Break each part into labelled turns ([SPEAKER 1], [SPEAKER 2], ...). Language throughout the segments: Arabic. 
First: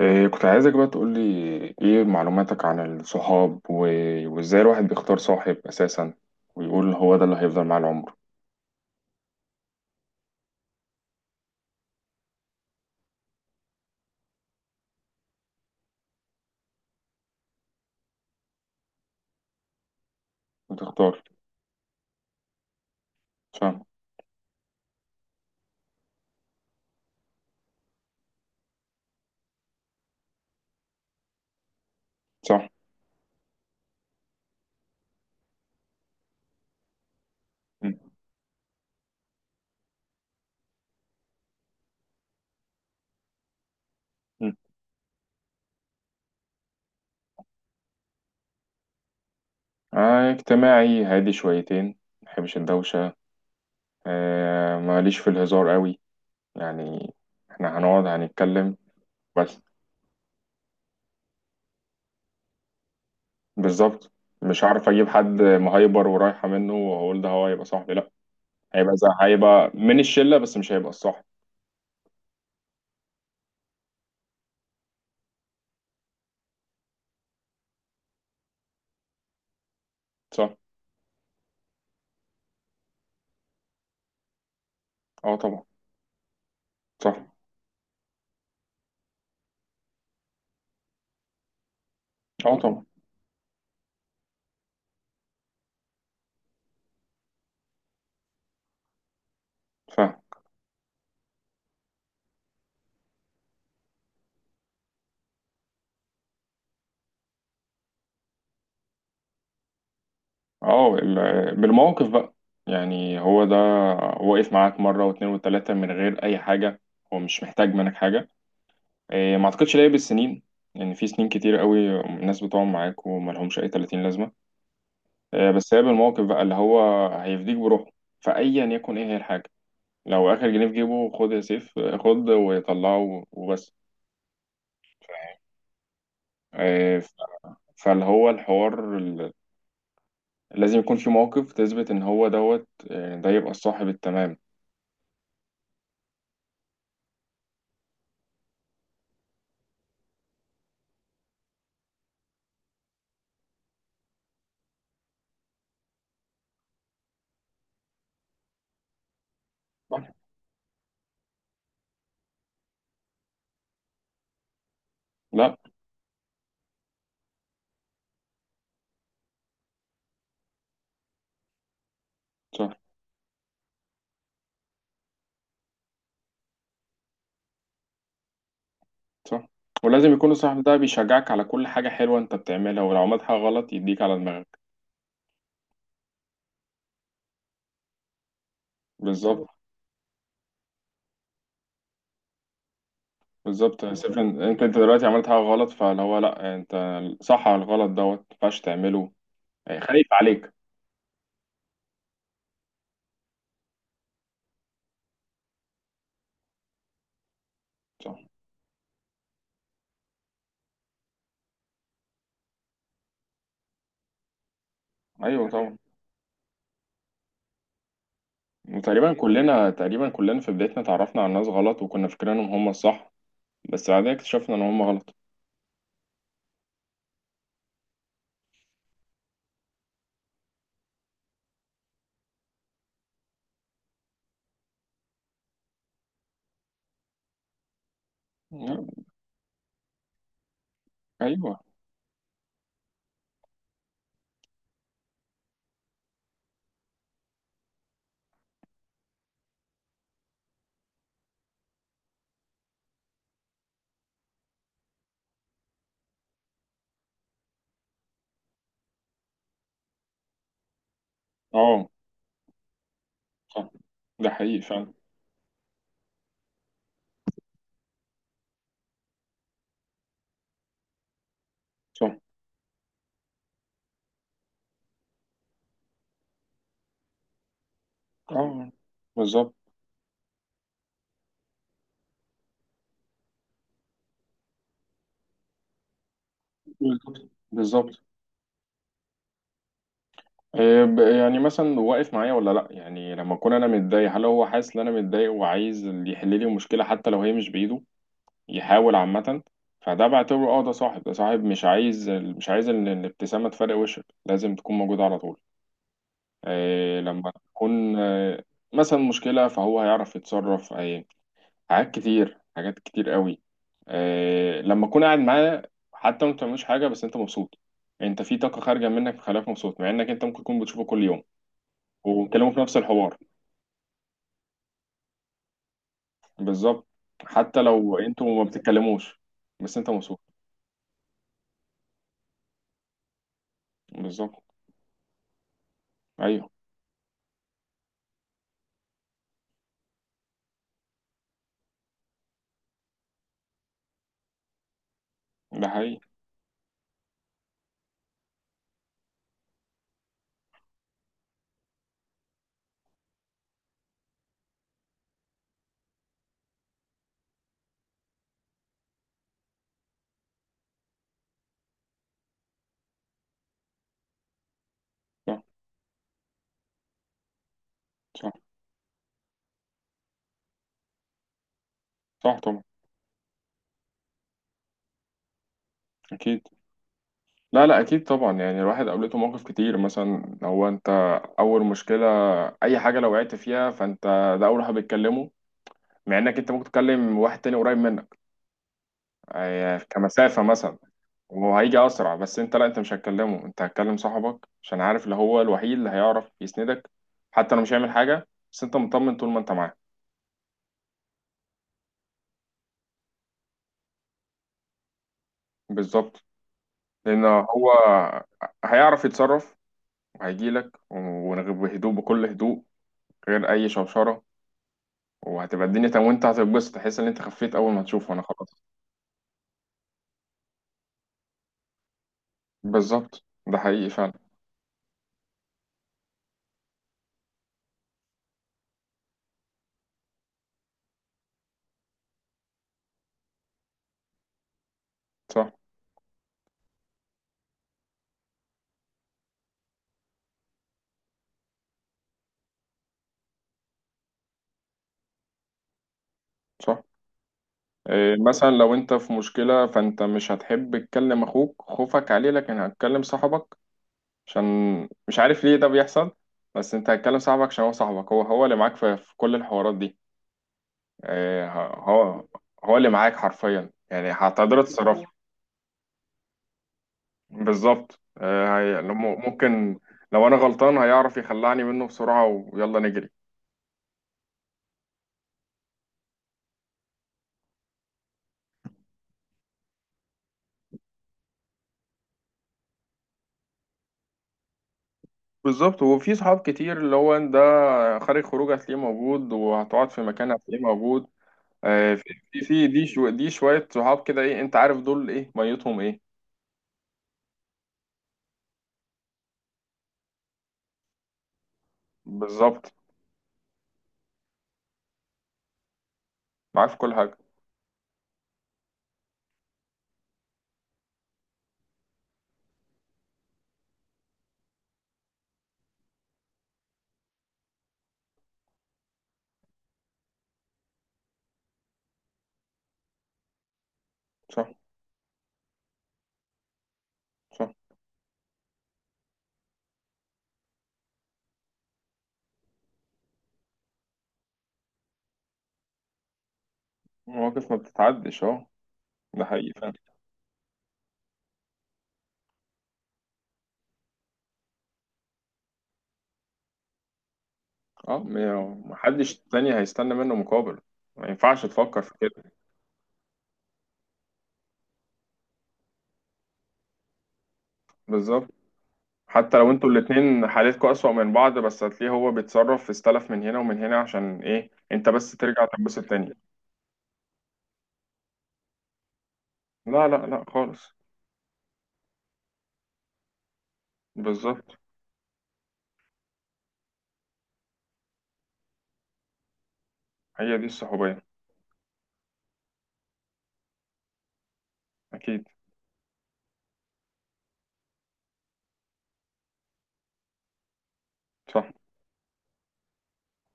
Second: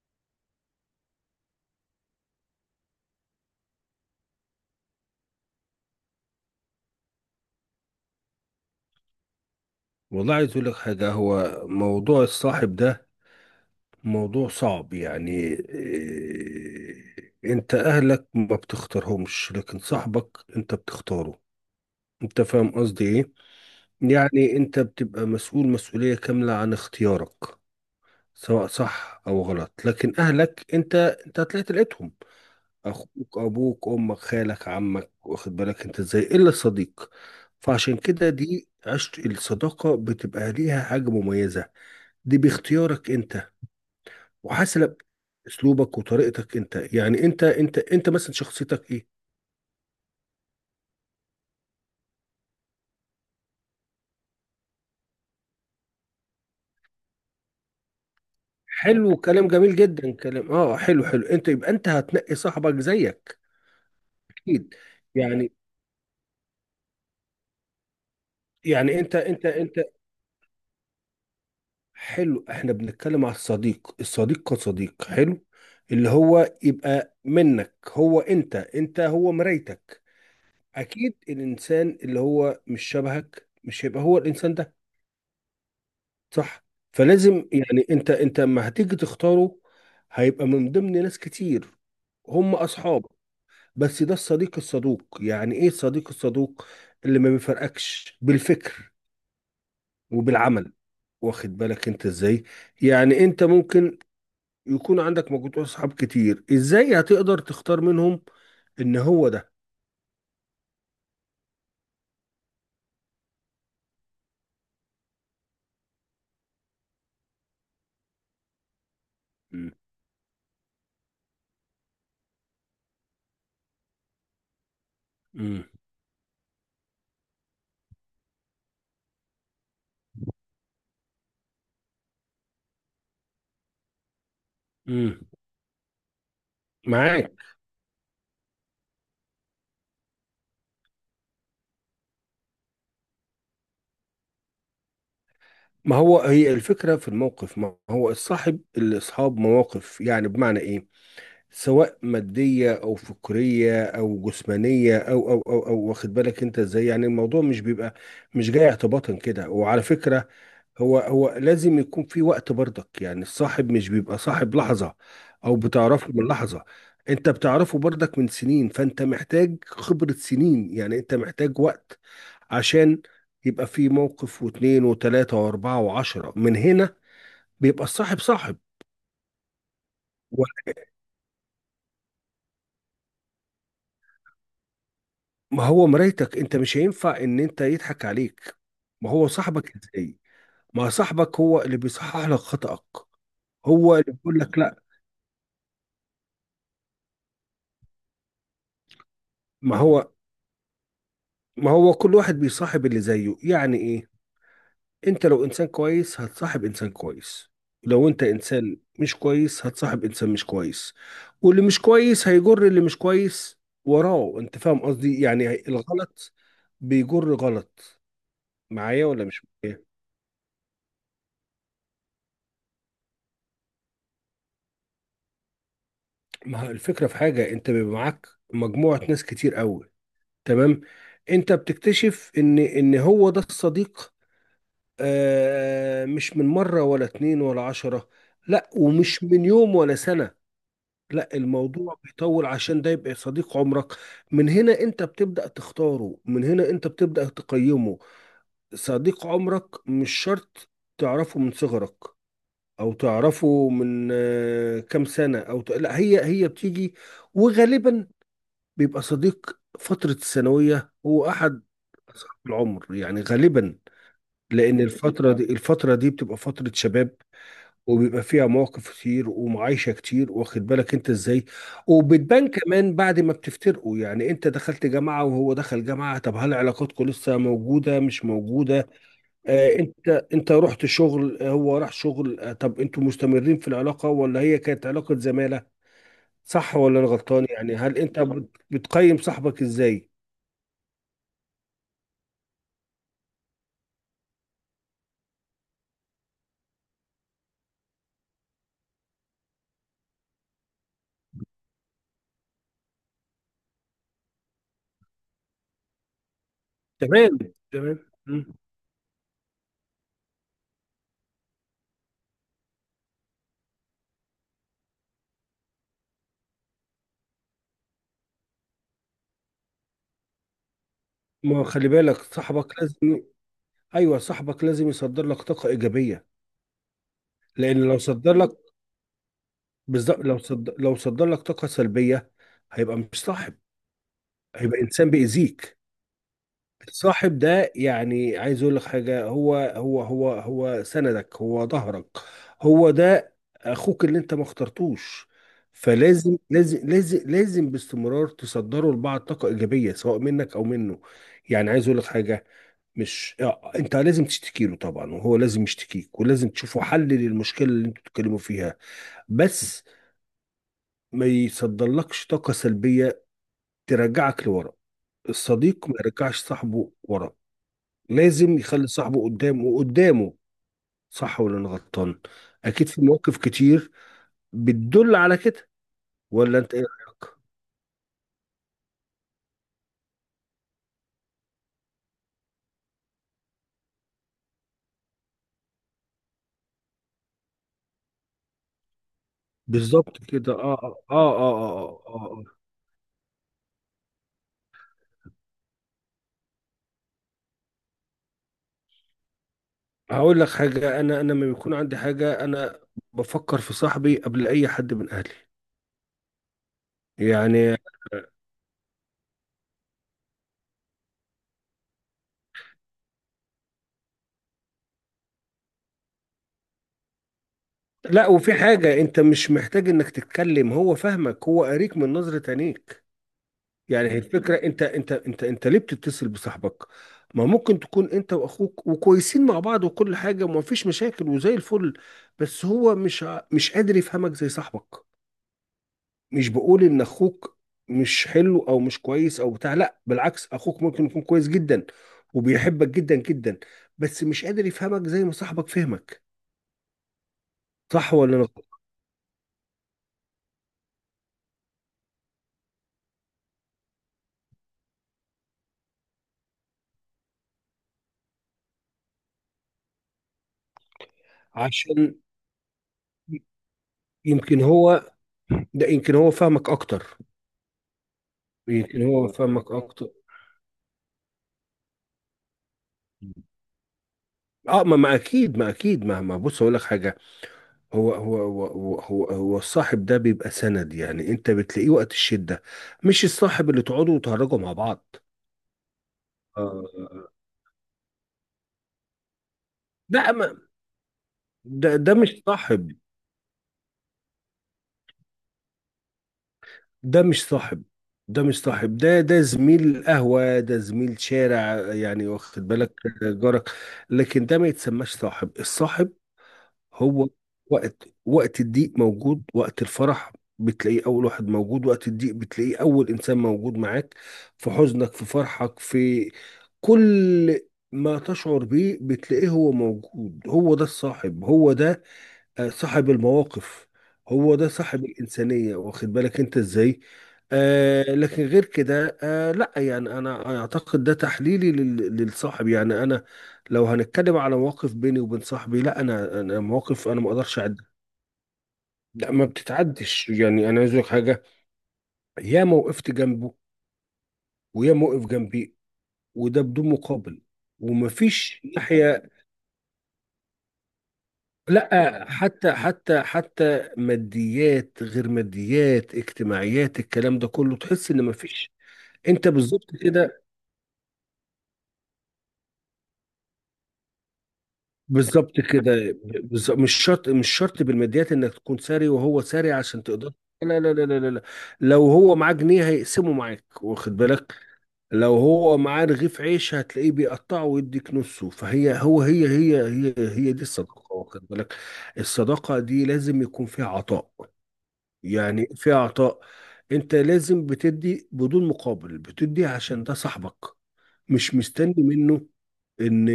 [SPEAKER 1] إيه، كنت عايزك بقى تقولي ايه معلوماتك عن الصحاب وازاي الواحد بيختار صاحب اساسا، ويقول هو ده اللي هيفضل معاه العمر.
[SPEAKER 2] والله عايز اقول لك حاجة. هو موضوع الصاحب ده موضوع صعب. يعني إيه؟ انت اهلك ما بتختارهمش، لكن صاحبك انت
[SPEAKER 1] وتختار.
[SPEAKER 2] بتختاره. انت فاهم قصدي ايه؟
[SPEAKER 1] فاهم.
[SPEAKER 2] يعني انت بتبقى مسؤول مسؤولية كاملة عن اختيارك، سواء صح او غلط. لكن اهلك انت، انت تلقيتهم:
[SPEAKER 1] صح.
[SPEAKER 2] اخوك، ابوك، امك، خالك، عمك، واخد بالك انت ازاي؟ الا الصديق.
[SPEAKER 1] مم.
[SPEAKER 2] فعشان كده دي عشت الصداقة بتبقى ليها حاجة مميزة. دي باختيارك انت
[SPEAKER 1] مم.
[SPEAKER 2] وحسب اسلوبك وطريقتك انت. يعني انت مثلا شخصيتك ايه؟
[SPEAKER 1] آه، اجتماعي هادي شويتين. ما بحبش الدوشة. آه، ماليش في الهزار قوي. يعني احنا هنقعد هنتكلم.
[SPEAKER 2] حلو، كلام
[SPEAKER 1] بس.
[SPEAKER 2] جميل جدا، كلام اه حلو حلو. انت يبقى انت هتنقي صاحبك زيك
[SPEAKER 1] بالظبط. مش
[SPEAKER 2] اكيد.
[SPEAKER 1] هعرف اجيب حد
[SPEAKER 2] يعني
[SPEAKER 1] مهايبر ورايحة منه واقول ده هو هيبقى صاحبي، لا.
[SPEAKER 2] يعني انت انت
[SPEAKER 1] هيبقى
[SPEAKER 2] انت
[SPEAKER 1] من الشلة، بس مش هيبقى الصاحب.
[SPEAKER 2] حلو، احنا بنتكلم على الصديق. الصديق كصديق حلو اللي هو يبقى منك، هو انت، انت هو مرايتك.
[SPEAKER 1] صح.
[SPEAKER 2] اكيد الانسان اللي هو مش شبهك مش هيبقى هو الانسان ده.
[SPEAKER 1] اه طبعا.
[SPEAKER 2] صح؟
[SPEAKER 1] صح.
[SPEAKER 2] فلازم، يعني انت لما هتيجي تختاره، هيبقى من ضمن ناس كتير هم
[SPEAKER 1] اه طبعا.
[SPEAKER 2] اصحاب، بس ده الصديق الصدوق. يعني ايه الصديق الصدوق؟ اللي ما بيفرقكش بالفكر
[SPEAKER 1] فاهم.
[SPEAKER 2] وبالعمل، واخد بالك انت ازاي؟ يعني انت ممكن يكون عندك مجموعة اصحاب كتير، ازاي هتقدر تختار منهم ان هو ده؟
[SPEAKER 1] اه بالموقف بقى. يعني هو ده، واقف معاك مرة واتنين وتلاتة من غير أي حاجة. هو مش محتاج منك حاجة. إيه، ما
[SPEAKER 2] مم.
[SPEAKER 1] أعتقدش، ليه بالسنين. يعني في سنين كتير قوي الناس بتقعد معاك وملهمش أي 30 لازمة. إيه،
[SPEAKER 2] مم.
[SPEAKER 1] بس هي بالموقف بقى، اللي هو هيفديك بروحه. فأيا يكن إيه هي الحاجة. لو آخر جنيه في جيبه خد يا سيف، خد وطلعه وبس.
[SPEAKER 2] مم.
[SPEAKER 1] آه، ف-
[SPEAKER 2] معاك.
[SPEAKER 1] فاللي هو الحوار لازم يكون في موقف تثبت ان هو دوت، ده يبقى الصاحب التمام.
[SPEAKER 2] ما هو هي الفكرة في الموقف. ما هو الصاحب اللي اصحاب مواقف. يعني بمعنى ايه؟ سواء مادية أو فكرية أو جسمانية أو أو واخد بالك أنت إزاي؟ يعني الموضوع مش بيبقى مش جاي اعتباطا كده. وعلى فكرة، هو لازم يكون في وقت برضك. يعني الصاحب مش بيبقى صاحب لحظة أو
[SPEAKER 1] لا.
[SPEAKER 2] بتعرفه من لحظة، أنت بتعرفه برضك من سنين. فأنت محتاج خبرة سنين، يعني أنت محتاج وقت
[SPEAKER 1] صح.
[SPEAKER 2] عشان يبقى في موقف واثنين وثلاثة وأربعة وعشرة. من هنا بيبقى الصاحب صاحب.
[SPEAKER 1] صح. ولازم يكون الصاحب ده بيشجعك على كل حاجة حلوة انت بتعملها، ولو عملت حاجة غلط يديك على دماغك.
[SPEAKER 2] ما هو مرايتك انت، مش هينفع ان انت يضحك عليك. ما هو
[SPEAKER 1] بالظبط.
[SPEAKER 2] صاحبك ازاي؟ ما صاحبك هو اللي بيصحح لك خطأك،
[SPEAKER 1] بالظبط يا
[SPEAKER 2] هو اللي
[SPEAKER 1] سيف، انت
[SPEAKER 2] بيقول لك
[SPEAKER 1] انت
[SPEAKER 2] لا.
[SPEAKER 1] دلوقتي عملت حاجة غلط، فاللي هو لا انت. صح، على الغلط دوت ما ينفعش تعمله.
[SPEAKER 2] ما
[SPEAKER 1] يعني
[SPEAKER 2] هو
[SPEAKER 1] خايف عليك.
[SPEAKER 2] ما هو كل واحد بيصاحب اللي زيه. يعني ايه؟ انت لو انسان كويس هتصاحب انسان كويس، لو
[SPEAKER 1] صح.
[SPEAKER 2] انت انسان مش كويس هتصاحب انسان مش كويس. واللي مش كويس هيجر اللي مش كويس وراه. انت فاهم قصدي؟
[SPEAKER 1] ايوه
[SPEAKER 2] يعني
[SPEAKER 1] طبعا.
[SPEAKER 2] الغلط بيجر غلط. معايا
[SPEAKER 1] وتقريبا
[SPEAKER 2] ولا مش
[SPEAKER 1] كلنا
[SPEAKER 2] معايا؟
[SPEAKER 1] تقريبا كلنا في بدايتنا اتعرفنا على ناس غلط وكنا فاكرينهم هم الصح. بس بعدين اكتشفنا ان هم غلط.
[SPEAKER 2] ما هو الفكرة في حاجة، انت بيبقى معاك مجموعة ناس كتير قوي، تمام؟ انت بتكتشف ان هو ده الصديق. آه مش من مرة ولا اتنين ولا عشرة، لا، ومش من يوم ولا سنة، لا،
[SPEAKER 1] ايوه.
[SPEAKER 2] الموضوع بيطول عشان ده يبقى صديق عمرك. من هنا انت بتبدأ تختاره، من هنا انت بتبدأ تقيمه. صديق عمرك مش شرط تعرفه من صغرك او تعرفه من آه كام سنة او لا، هي هي بتيجي. وغالبا بيبقى صديق فترة الثانوية هو أحد
[SPEAKER 1] اه.
[SPEAKER 2] أصحاب العمر يعني
[SPEAKER 1] صح.
[SPEAKER 2] غالبا.
[SPEAKER 1] ده حقيقي
[SPEAKER 2] لأن
[SPEAKER 1] فعلا.
[SPEAKER 2] الفترة دي الفترة دي بتبقى فترة شباب، وبيبقى فيها مواقف كتير ومعايشة كتير، واخد بالك أنت إزاي؟
[SPEAKER 1] صح.
[SPEAKER 2] وبتبان كمان بعد ما بتفترقوا. يعني أنت دخلت جامعة وهو دخل جامعة، طب هل علاقاتكم لسه موجودة مش
[SPEAKER 1] اه.
[SPEAKER 2] موجودة؟
[SPEAKER 1] بالظبط.
[SPEAKER 2] آه أنت رحت شغل، هو راح شغل، آه طب أنتوا مستمرين في العلاقة ولا هي كانت علاقة زمالة؟ صح ولا أنا
[SPEAKER 1] بالظبط.
[SPEAKER 2] غلطان؟ يعني هل
[SPEAKER 1] بالظبط.
[SPEAKER 2] أنت بتقيم صاحبك إزاي؟
[SPEAKER 1] إيه يعني مثلا واقف معايا ولا لا؟ يعني لما اكون انا متضايق، هل هو حاسس ان انا متضايق وعايز اللي يحل لي المشكله حتى لو هي مش بايده يحاول عامه. فده بعتبره، اه ده صاحب، ده صاحب مش عايز، مش عايز ان الابتسامه تفرق وشك، لازم تكون موجوده على طول. إيه، لما
[SPEAKER 2] تمام.
[SPEAKER 1] تكون
[SPEAKER 2] تمام. مم.
[SPEAKER 1] مثلا مشكله، فهو هيعرف يتصرف إيه. حاجات كتير، حاجات كتير قوي. إيه، لما اكون قاعد معاه، حتى ما بتعملوش حاجه بس انت مبسوط. انت في طاقه خارجه منك مخليك مبسوط، مع انك انت ممكن تكون بتشوفه كل يوم
[SPEAKER 2] ما خلي بالك
[SPEAKER 1] وبيتكلموا في
[SPEAKER 2] صاحبك
[SPEAKER 1] نفس الحوار.
[SPEAKER 2] لازم، ايوه صاحبك لازم يصدر لك طاقه ايجابيه.
[SPEAKER 1] بالظبط. حتى
[SPEAKER 2] لان
[SPEAKER 1] لو
[SPEAKER 2] لو صدر
[SPEAKER 1] انتوا ما
[SPEAKER 2] لك
[SPEAKER 1] بتتكلموش بس انت
[SPEAKER 2] بالظبط،
[SPEAKER 1] مبسوط.
[SPEAKER 2] لو صدر لك طاقه سلبيه هيبقى مش صاحب،
[SPEAKER 1] بالظبط.
[SPEAKER 2] هيبقى انسان بيأذيك.
[SPEAKER 1] ايوه.
[SPEAKER 2] الصاحب ده يعني عايز اقول لك حاجه، هو سندك، هو ظهرك، هو ده اخوك اللي انت ما اخترتوش.
[SPEAKER 1] ده حقيقي.
[SPEAKER 2] فلازم لازم باستمرار تصدروا لبعض طاقه ايجابيه سواء منك او منه. يعني عايز اقول لك حاجه، مش انت لازم تشتكي له طبعا، وهو لازم يشتكيك، ولازم تشوفوا حل للمشكله اللي انتوا بتتكلموا فيها. بس ما يصدرلكش طاقه سلبيه ترجعك لورا.
[SPEAKER 1] صح.
[SPEAKER 2] الصديق ما يرجعش صاحبه ورا،
[SPEAKER 1] صح.
[SPEAKER 2] لازم يخلي صاحبه قدامه وقدامه. صح ولا انا غلطان؟
[SPEAKER 1] صح طبعا.
[SPEAKER 2] اكيد في مواقف كتير بتدل على كده.
[SPEAKER 1] اكيد.
[SPEAKER 2] ولا انت ايه رايك؟
[SPEAKER 1] لا لا، اكيد طبعا. يعني الواحد قابلته مواقف كتير، مثلا لو انت اول مشكله، اي حاجه لو وقعت فيها فانت ده اول واحد بيتكلمه، مع انك انت ممكن تكلم واحد تاني قريب منك،
[SPEAKER 2] بالظبط
[SPEAKER 1] كمسافه
[SPEAKER 2] كده،
[SPEAKER 1] مثلا، وهو هيجي اسرع،
[SPEAKER 2] اه,
[SPEAKER 1] بس
[SPEAKER 2] آه.
[SPEAKER 1] انت لا، انت مش هتكلمه، انت هتكلم صاحبك عشان عارف اللي هو الوحيد اللي هيعرف يسندك. حتى لو مش هيعمل حاجه بس انت مطمن طول ما انت معاه.
[SPEAKER 2] هقول لك حاجه، انا لما بيكون عندي حاجه، انا بفكر في صاحبي قبل اي حد من اهلي.
[SPEAKER 1] بالظبط. لان هو
[SPEAKER 2] يعني
[SPEAKER 1] هيعرف يتصرف، وهيجيلك بهدوء، بكل هدوء، غير اي شوشره، وهتبقى الدنيا تمام، وانت هتتبسط، تحس ان انت خفيت اول ما تشوفه. انا
[SPEAKER 2] لا، وفي
[SPEAKER 1] خلاص.
[SPEAKER 2] حاجة انت مش محتاج انك تتكلم، هو فاهمك، هو قاريك من نظرة عينيك.
[SPEAKER 1] بالظبط، ده حقيقي
[SPEAKER 2] يعني
[SPEAKER 1] فعلا.
[SPEAKER 2] هي الفكرة. انت ليه بتتصل بصاحبك؟ ما ممكن تكون انت واخوك وكويسين مع بعض وكل حاجة وما فيش مشاكل وزي الفل، بس هو مش قادر يفهمك زي صاحبك.
[SPEAKER 1] صح.
[SPEAKER 2] مش بقول ان اخوك مش حلو او مش كويس او بتاع، لا بالعكس، اخوك ممكن يكون كويس جدا وبيحبك جدا جدا، بس مش قادر يفهمك زي ما صاحبك فهمك.
[SPEAKER 1] صح.
[SPEAKER 2] صح
[SPEAKER 1] إيه،
[SPEAKER 2] ولا لا؟
[SPEAKER 1] مثلا لو انت في مشكله، فانت مش هتحب تكلم اخوك خوفك عليه، لكن هتكلم صاحبك. عشان مش عارف ليه ده بيحصل، بس انت هتكلم صاحبك عشان هو صاحبك، هو اللي معاك في كل الحوارات دي. إيه،
[SPEAKER 2] عشان
[SPEAKER 1] هو هو اللي معاك حرفيا، يعني هتقدر
[SPEAKER 2] يمكن
[SPEAKER 1] تتصرف.
[SPEAKER 2] هو، ده يمكن هو فاهمك اكتر،
[SPEAKER 1] بالظبط،
[SPEAKER 2] يمكن هو فاهمك
[SPEAKER 1] ممكن
[SPEAKER 2] اكتر.
[SPEAKER 1] لو انا غلطان هيعرف يخلعني منه بسرعة، ويلا نجري.
[SPEAKER 2] اه ما اكيد، ما اكيد، ما بص اقول لك حاجه، هو الصاحب ده بيبقى سند. يعني انت بتلاقيه وقت الشده، مش الصاحب اللي تقعدوا وتهرجوا مع بعض.
[SPEAKER 1] بالظبط. وفي صحاب كتير اللي هو
[SPEAKER 2] آه
[SPEAKER 1] ده، خارج خروج هتلاقيه موجود، وهتقعد في مكان
[SPEAKER 2] لا، ما
[SPEAKER 1] هتلاقيه موجود.
[SPEAKER 2] ده
[SPEAKER 1] آه، في
[SPEAKER 2] ده مش
[SPEAKER 1] في
[SPEAKER 2] صاحب،
[SPEAKER 1] دي شوية صحاب كده، ايه انت عارف دول ايه؟ ميتهم ايه؟
[SPEAKER 2] ده مش صاحب ده زميل قهوه، ده زميل شارع يعني، واخد
[SPEAKER 1] بالظبط.
[SPEAKER 2] بالك؟ جارك. لكن ده ما يتسماش صاحب. الصاحب
[SPEAKER 1] معاك في كل حاجة.
[SPEAKER 2] هو وقت الضيق موجود، وقت الفرح بتلاقيه أول واحد موجود، وقت الضيق بتلاقيه أول إنسان موجود معاك، في حزنك، في فرحك، في كل ما تشعر بيه بتلاقيه هو موجود. هو ده الصاحب، هو ده صاحب المواقف،
[SPEAKER 1] صح.
[SPEAKER 2] هو ده صاحب الإنسانية، واخد بالك انت ازاي؟
[SPEAKER 1] صح.
[SPEAKER 2] آه لكن غير كده، آه لا، يعني انا اعتقد ده تحليلي للصاحب. يعني انا لو هنتكلم على مواقف بيني وبين صاحبي، لا، انا مواقف انا ما
[SPEAKER 1] مواقف ما
[SPEAKER 2] اقدرش اعدها.
[SPEAKER 1] بتتعدش، اه. ده
[SPEAKER 2] لا ما
[SPEAKER 1] حقيقي فعلا.
[SPEAKER 2] بتتعدش. يعني انا عايز أقول لك حاجه، يا ما وقفت جنبه ويا ما وقف جنبي، وده بدون مقابل،
[SPEAKER 1] اه،
[SPEAKER 2] ومفيش
[SPEAKER 1] محدش
[SPEAKER 2] ناحيه،
[SPEAKER 1] تاني هيستنى منه مقابل، ما ينفعش تفكر في كده.
[SPEAKER 2] لا، حتى ماديات، غير ماديات، اجتماعيات، الكلام ده كله تحس ان
[SPEAKER 1] بالظبط.
[SPEAKER 2] مفيش.
[SPEAKER 1] حتى
[SPEAKER 2] انت
[SPEAKER 1] لو انتوا
[SPEAKER 2] بالظبط
[SPEAKER 1] الاتنين
[SPEAKER 2] كده،
[SPEAKER 1] حالتكوا أسوأ من بعض، بس هتلاقيه هو بيتصرف، في استلف من هنا ومن هنا، عشان ايه؟ انت بس ترجع
[SPEAKER 2] بالظبط
[SPEAKER 1] تنبسط تاني.
[SPEAKER 2] كده، بالظبط. مش شرط مش شرط بالماديات انك تكون ساري وهو ساري
[SPEAKER 1] لا
[SPEAKER 2] عشان
[SPEAKER 1] لا لا
[SPEAKER 2] تقدر.
[SPEAKER 1] خالص.
[SPEAKER 2] لا لا لا لا لا لا. لو هو معاه جنيه هيقسمه معاك، واخد
[SPEAKER 1] بالظبط.
[SPEAKER 2] بالك؟ لو هو معاه رغيف عيش هتلاقيه بيقطعه ويديك نصه. فهي هو هي هي هي
[SPEAKER 1] هي دي
[SPEAKER 2] هي دي
[SPEAKER 1] الصحوبية.
[SPEAKER 2] الصداقة، واخد بالك؟ الصداقة دي لازم يكون فيها عطاء،
[SPEAKER 1] أكيد.
[SPEAKER 2] يعني في اعطاء. انت لازم بتدي بدون مقابل، بتدي عشان ده صاحبك،
[SPEAKER 1] صح.
[SPEAKER 2] مش مستني منه ان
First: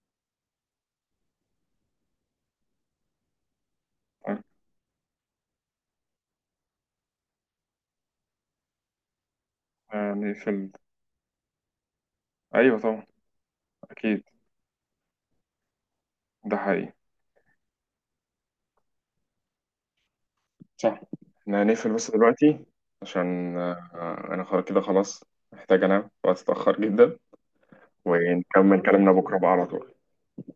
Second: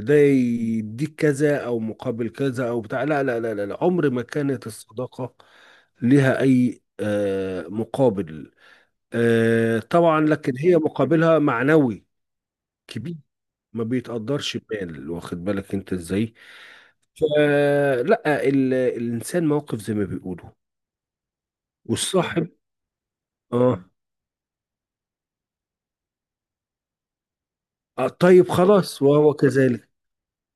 [SPEAKER 2] ده يديك كذا او مقابل كذا او بتاع. لا لا لا لا لا. عمر ما كانت الصداقة لها اي مقابل. آه، طبعا
[SPEAKER 1] يعني
[SPEAKER 2] لكن هي مقابلها معنوي
[SPEAKER 1] أيوة طبعا.
[SPEAKER 2] كبير، ما
[SPEAKER 1] أكيد.
[SPEAKER 2] بيتقدرش بمال، واخد بالك انت ازاي؟
[SPEAKER 1] ده حقيقي.
[SPEAKER 2] فلا، الانسان موقف زي ما بيقولوا.
[SPEAKER 1] صح. احنا هنقفل بس
[SPEAKER 2] والصاحب
[SPEAKER 1] دلوقتي، عشان
[SPEAKER 2] اه،
[SPEAKER 1] أنا خلاص كده، خلاص محتاج أنام، وقت اتأخر جدا.
[SPEAKER 2] طيب
[SPEAKER 1] ونكمل
[SPEAKER 2] خلاص
[SPEAKER 1] كلامنا
[SPEAKER 2] وهو
[SPEAKER 1] بكرة بقى على
[SPEAKER 2] كذلك.
[SPEAKER 1] طول.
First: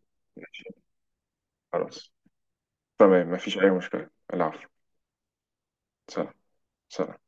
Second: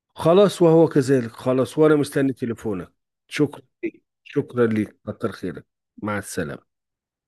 [SPEAKER 2] خلاص
[SPEAKER 1] ماشي.
[SPEAKER 2] وهو كذلك، خلاص وأنا
[SPEAKER 1] خلاص.
[SPEAKER 2] مستني تليفونك.
[SPEAKER 1] تمام، مفيش
[SPEAKER 2] شكرا
[SPEAKER 1] أي
[SPEAKER 2] ليك،
[SPEAKER 1] مشكلة.
[SPEAKER 2] شكرا
[SPEAKER 1] العفو.
[SPEAKER 2] ليك، كتر خيرك. مع
[SPEAKER 1] سلام.
[SPEAKER 2] السلامة.
[SPEAKER 1] سلام.